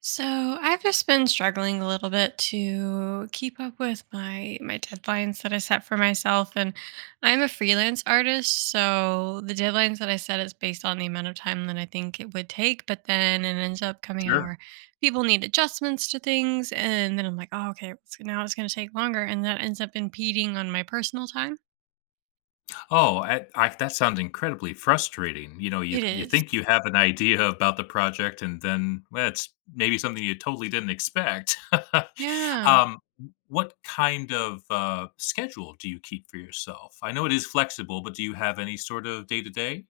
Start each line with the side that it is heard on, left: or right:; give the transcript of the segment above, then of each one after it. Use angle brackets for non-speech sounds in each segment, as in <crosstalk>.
right: So I've just been struggling a little bit to keep up with my deadlines that I set for myself, and I'm a freelance artist, so the deadlines that I set is based on the amount of time that I think it would take, but then it ends up coming out
left: Sure.
right: where people need adjustments to things and then I'm like, oh, okay, now it's going to take longer, and that ends up impeding on my personal time.
left: Oh, I that sounds incredibly frustrating. You know, you
right: It
left: you
right: is.
left: think you have an idea about the project and then, well, it's maybe something you totally didn't expect. <laughs>
right: Yeah.
left: Um, what kind of, schedule do you keep for yourself? I know it is flexible, but do you have any sort of day-to-day?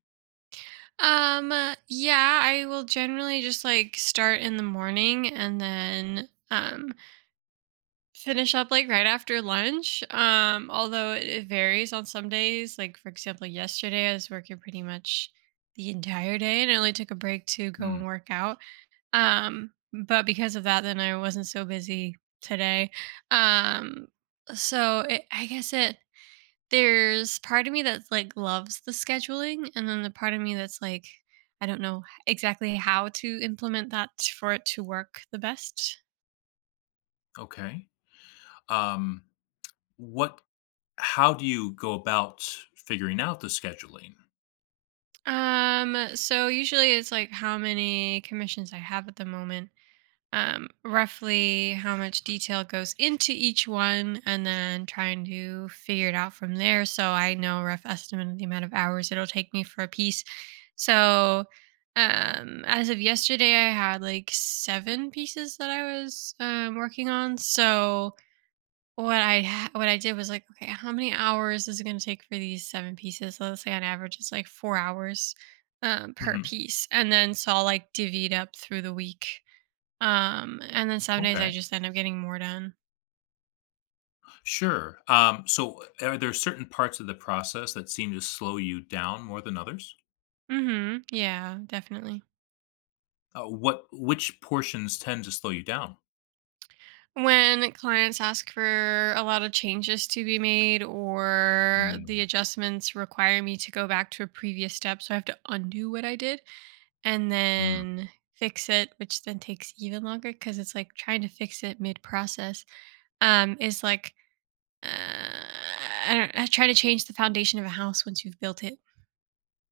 right: Yeah, I will generally just like start in the morning and then finish up like right after lunch. Although it varies on some days. Like, for example, yesterday I was working pretty much the entire day and I only took a break to go
left: Mm,
right: and work out. But because of that, then I wasn't so busy today. Um, so I guess it there's part of me that like loves the scheduling, and then the part of me that's like, I don't know exactly how to implement that for it to work the best.
left: okay. Um, what how do you go about figuring out the scheduling?
right: So usually it's like how many commissions I have at the moment, roughly how much detail goes into each one, and then trying to figure it out from there. So I know a rough estimate of the amount of hours it'll take me for a piece. So as of yesterday I had like seven pieces that I was working on. So what I did was like, "Okay, how many hours is it gonna take for these 7 pieces?" So let's say on average it's like 4 hours, per
left: Mhm.
right: piece, and then so I'll, like, divvy it up through the week. And then some days I
left: Okay.
right: just end up getting more done.
left: Sure. So, are there certain parts of the process that seem to slow you down more than others?
right: Mhm. Yeah, definitely.
left: What which portions tend to slow you down?
right: When clients ask for a lot of changes to be made or the
left: Mm,
right: adjustments require me to go back to a previous step, so I have to undo what I did, and
left: mm.
right: then fix it, which then takes even longer because it's like trying to fix it mid process, is like, uh, I don't I try to change the foundation of a house once you've built it.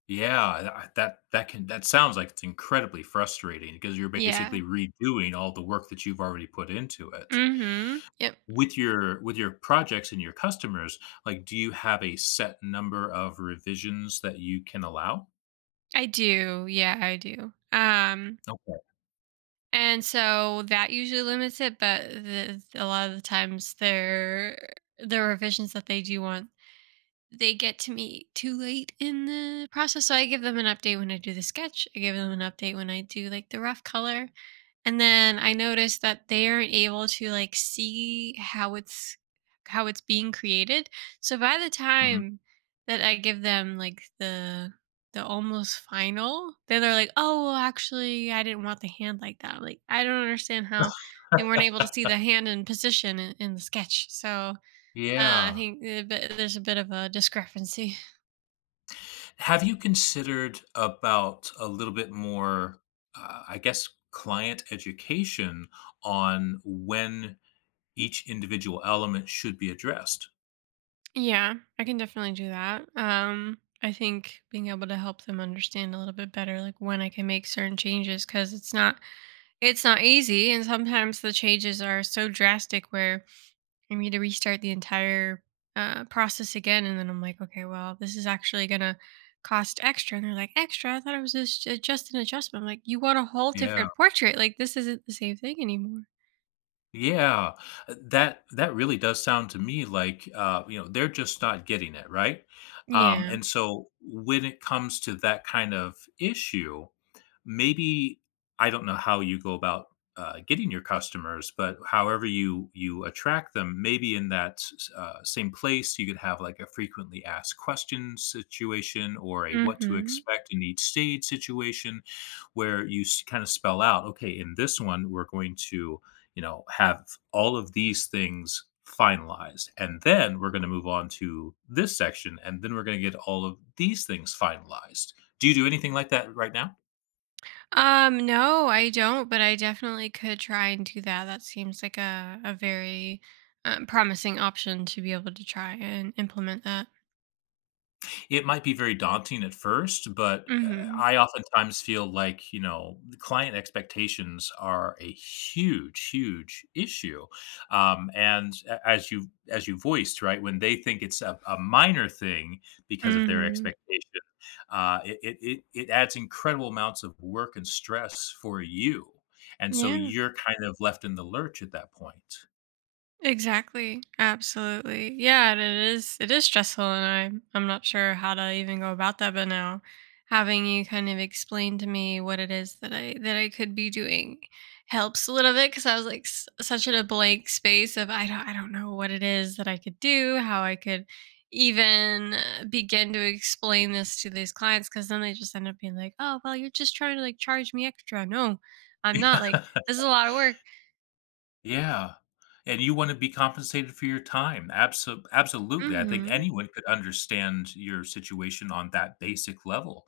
left: Yeah, that can that sounds like it's incredibly frustrating because you're basically
right: Yeah.
left: redoing all the work that you've already put into it.
right: Mm-hmm. Yep.
left: With your projects and your customers, like, do you have a set number of revisions that you can allow?
right: I do. Yeah, I do. Um,
left: Okay.
right: and so that usually limits it, but a lot of the times the revisions that they do want, they get to me too late in the process. So I give them an update when I do the sketch. I give them an update when I do like the rough color. And then I notice that they aren't able to like see how it's being created. So by the
left: Mhm.
right: time that I give them like the almost final, then they're like, "Oh, well, actually, I didn't want the hand like that." Like, I don't understand how they weren't able to see the hand in position in, the sketch. So I
left: Yeah.
right: think there's a bit of a discrepancy.
left: Have you considered about a little bit more, I guess, client education on when each individual element should be addressed?
right: Yeah, I can definitely do that. I think being able to help them understand a little bit better, like, when I can make certain changes, because it's not easy, and sometimes the changes are so drastic where I need to restart the entire process again, and then I'm like, okay, well, this is actually gonna cost extra, and they're like, extra? I thought it was just an adjustment. I'm like, you want a whole
left: Yeah.
right: different portrait? Like, this isn't the same thing anymore.
left: Yeah, that that really does sound to me like, you know, they're just not getting it, right?
right: Yeah.
left: And so when it comes to that kind of issue, maybe I don't know how you go about getting your customers, but however you attract them, maybe in that same place you could have like a frequently asked questions situation or a what to
right: Mm-hmm.
left: expect in each stage situation, where you kind of spell out, okay, in this one we're going to, you know, have all of these things finalized. And then we're going to move on to this section. And then we're going to get all of these things finalized. Do you do anything like that right now?
right: No, I don't, but I definitely could try and do that. That seems like a very promising option to be able to try and implement that.
left: It might be very daunting at first, but,
right: Mm-hmm.
left: I oftentimes feel like, you know, the client expectations are a huge, huge issue, and a as you voiced, right, when they think it's a minor thing because of their
right: Mm-hmm.
left: expectation, it it adds incredible amounts of work and stress for you, and so
right: Yeah.
left: you're kind of left in the lurch at that point.
right: Exactly. Absolutely. Yeah, and it is stressful, and I'm not sure how to even go about that, but now having you kind of explain to me what it is that I could be doing helps a little bit, cuz I was like such in a blank space of I don't know what it is that I could do, how I could even begin to explain this to these clients, cuz then they just end up being like, "Oh, well, you're just trying to like charge me extra." No, I'm not, like,
left: <laughs>
right: this is a lot of work.
left: Yeah, and you wanna be compensated for your time, absolutely, I think
right: Mhm.
left: anyone could understand your situation on that basic level.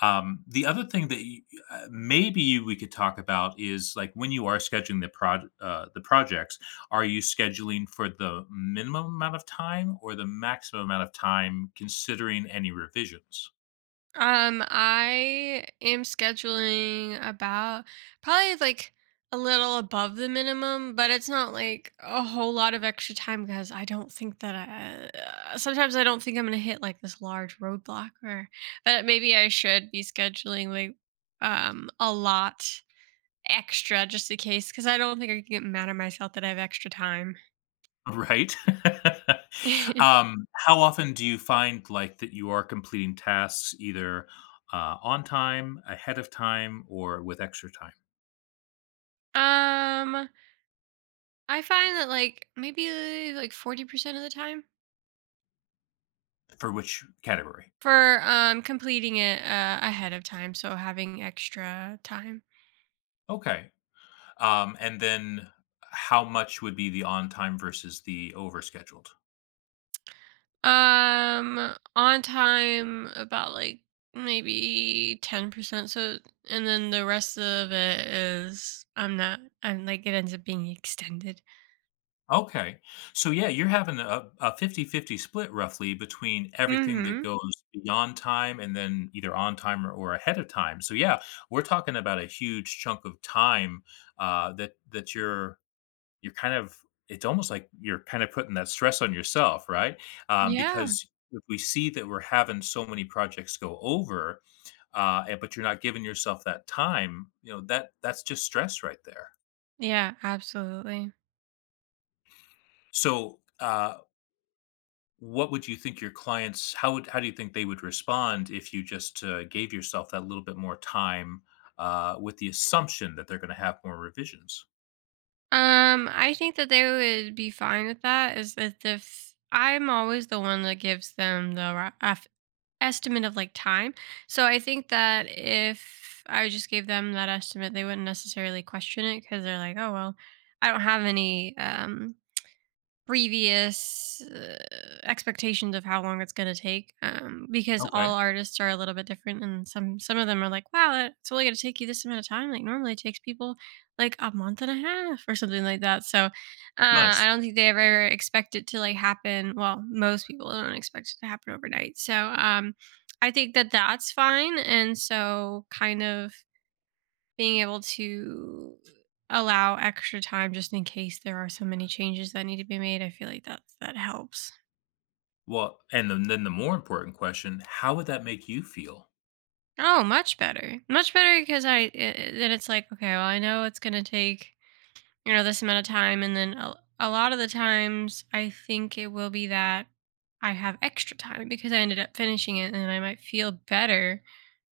left: The other thing that you maybe we could talk about is, like, when you are scheduling the proj the projects, are you scheduling for the minimum amount of time or the maximum amount of time considering any revisions?
right: I am scheduling about probably like a little above the minimum, but it's not like a whole lot of extra time because I don't think that I, sometimes I don't think I'm gonna hit like this large roadblock, or but maybe I should be scheduling like a lot extra just in case, because I don't think I can get mad at myself that I have extra time.
left: Right? <laughs>
right: <laughs>
left: How often do you find, like, that you are completing tasks either, on time, ahead of time, or with extra time?
right: um, I find that like maybe like 40% of the time.
left: For which category?
right: For completing it ahead of time, so having extra time.
left: Okay. And then how much would be the on time versus the overscheduled?
right: On time about like maybe 10%, so, and then the rest of it is I'm not I'm like it ends up being extended.
left: Okay. So, yeah, you're having a fifty fifty split roughly between everything that
right: Mhm.
left: goes beyond time and then either on time or ahead of time. So, yeah, we're talking about a huge chunk of time, that that you're kind of it's almost like you're kind of putting that stress on yourself, right?
right: Yeah.
left: Because if we see that we're having so many projects go over, and but you're not giving yourself that time, you know, that's just stress right there.
right: Yeah, absolutely.
left: So, what would you think your clients how would how do you think they would respond if you just, gave yourself that little bit more time, with the assumption that they're gonna have more revisions?
right: I think that they would be fine with that, is that if I'm always the one that gives them a estimate of like time. So I think that if I just gave them that estimate, they wouldn't necessarily question it because they're like, oh, well, I don't have any previous, expectations of how long it's gonna take, because
left: Okay,
right: all artists are a little bit different, and some of them are like, "Wow, it's only gonna take you this amount of time," like, normally it takes people, like, a month and a half or something like that, so, I
left: nice.
right: don't think they ever expect it to, like, happen, well, most people don't expect it to happen overnight, so, I think that that's fine, and so kind of being able to allow extra time just in case there are so many changes that need to be made, I feel like that that helps.
left: Well, and then the more important question, how would that make you feel?
right: Oh, much better, much better, because then it's like, okay, well, I know it's gonna take, you know, this amount of time. And then a lot of the times, I think it will be that I have extra time because I ended up finishing it, and then I might feel better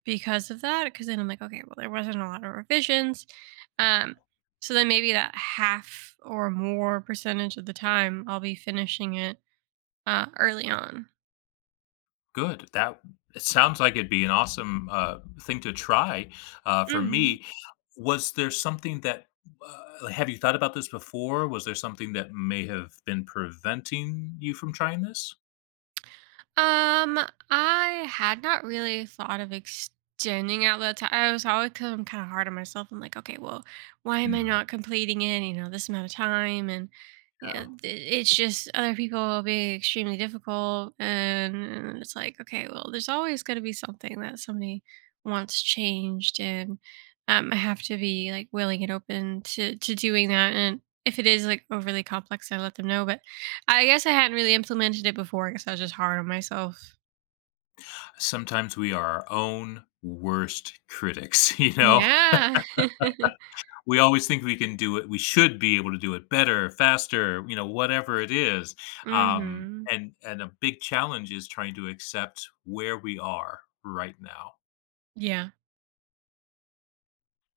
right: because of that. Because then I'm like, okay, well, there wasn't a lot of revisions. Um, so then maybe that half or more percentage of the time, I'll be finishing it early on.
left: Good, that it sounds like it'd be an awesome, thing to try. For
right: Mhm.
left: me, was there something that, have you thought about this before? Was there something that may have been preventing you from trying this?
right: Um, I had not really thought of extending out that time. I was always, because I'm kind of hard on myself. I'm like, okay, well, why am I
left: Mm,
right: not completing it? You know, this amount of time, and you
left: yeah.
right: know, th- it's just other people being extremely difficult, and it's like, okay, well, there's always going to be something that somebody wants changed, and I have to be like willing and open to doing that, and if it is like overly complex, I let them know, but I guess I hadn't really implemented it before. I guess I was just hard on myself.
left: Sometimes we are our own worst critics, <laughs> you know?
right: Yeah. <laughs>
left: We always think we can do it we should be able to do it better, faster, you know, whatever it is,
right: mhm.
left: and a big challenge is trying to accept where we are right now.
right: Yeah.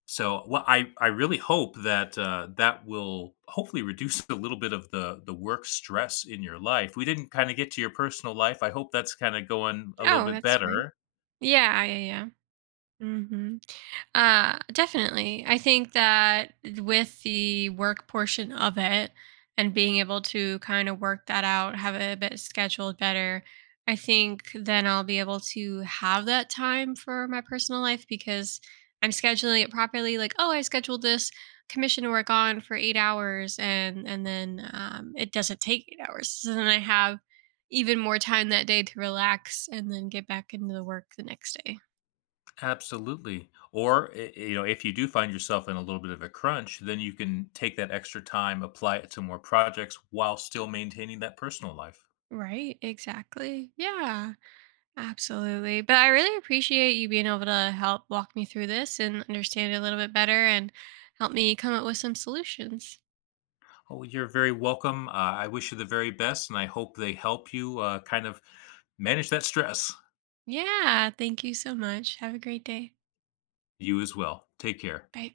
left: So, what I really hope that, that will hopefully reduce a little bit of the work stress in your life. We didn't kinda get to your personal life, I hope that's kinda going a little
right: Oh,
left: bit
right: that's fine.
left: better.
right: Yeah, yeah, yeah. Hmm. Definitely. I think that with the work portion of it and being able to kind of work that out, have it a bit scheduled better, I think then I'll be able to have that time for my personal life because I'm scheduling it properly. Like, oh, I scheduled this commission to work on for 8 hours, and then it doesn't take 8 hours. So then I have even more time that day to relax and then get back into the work the next day.
left: Absolutely. Or, you know, if you do find yourself in a little bit of a crunch, then you can take that extra time, apply it to more projects while still maintaining that personal life.
right: Right, exactly. Yeah, absolutely. But I really appreciate you being able to help walk me through this and understand it a little bit better and help me come up with some solutions.
left: Oh, you're very welcome. I wish you the very best, and I hope they help you kind of manage that stress.
right: Yeah, thank you so much. Have a great day.
left: You as well. Take care.
right: Bye.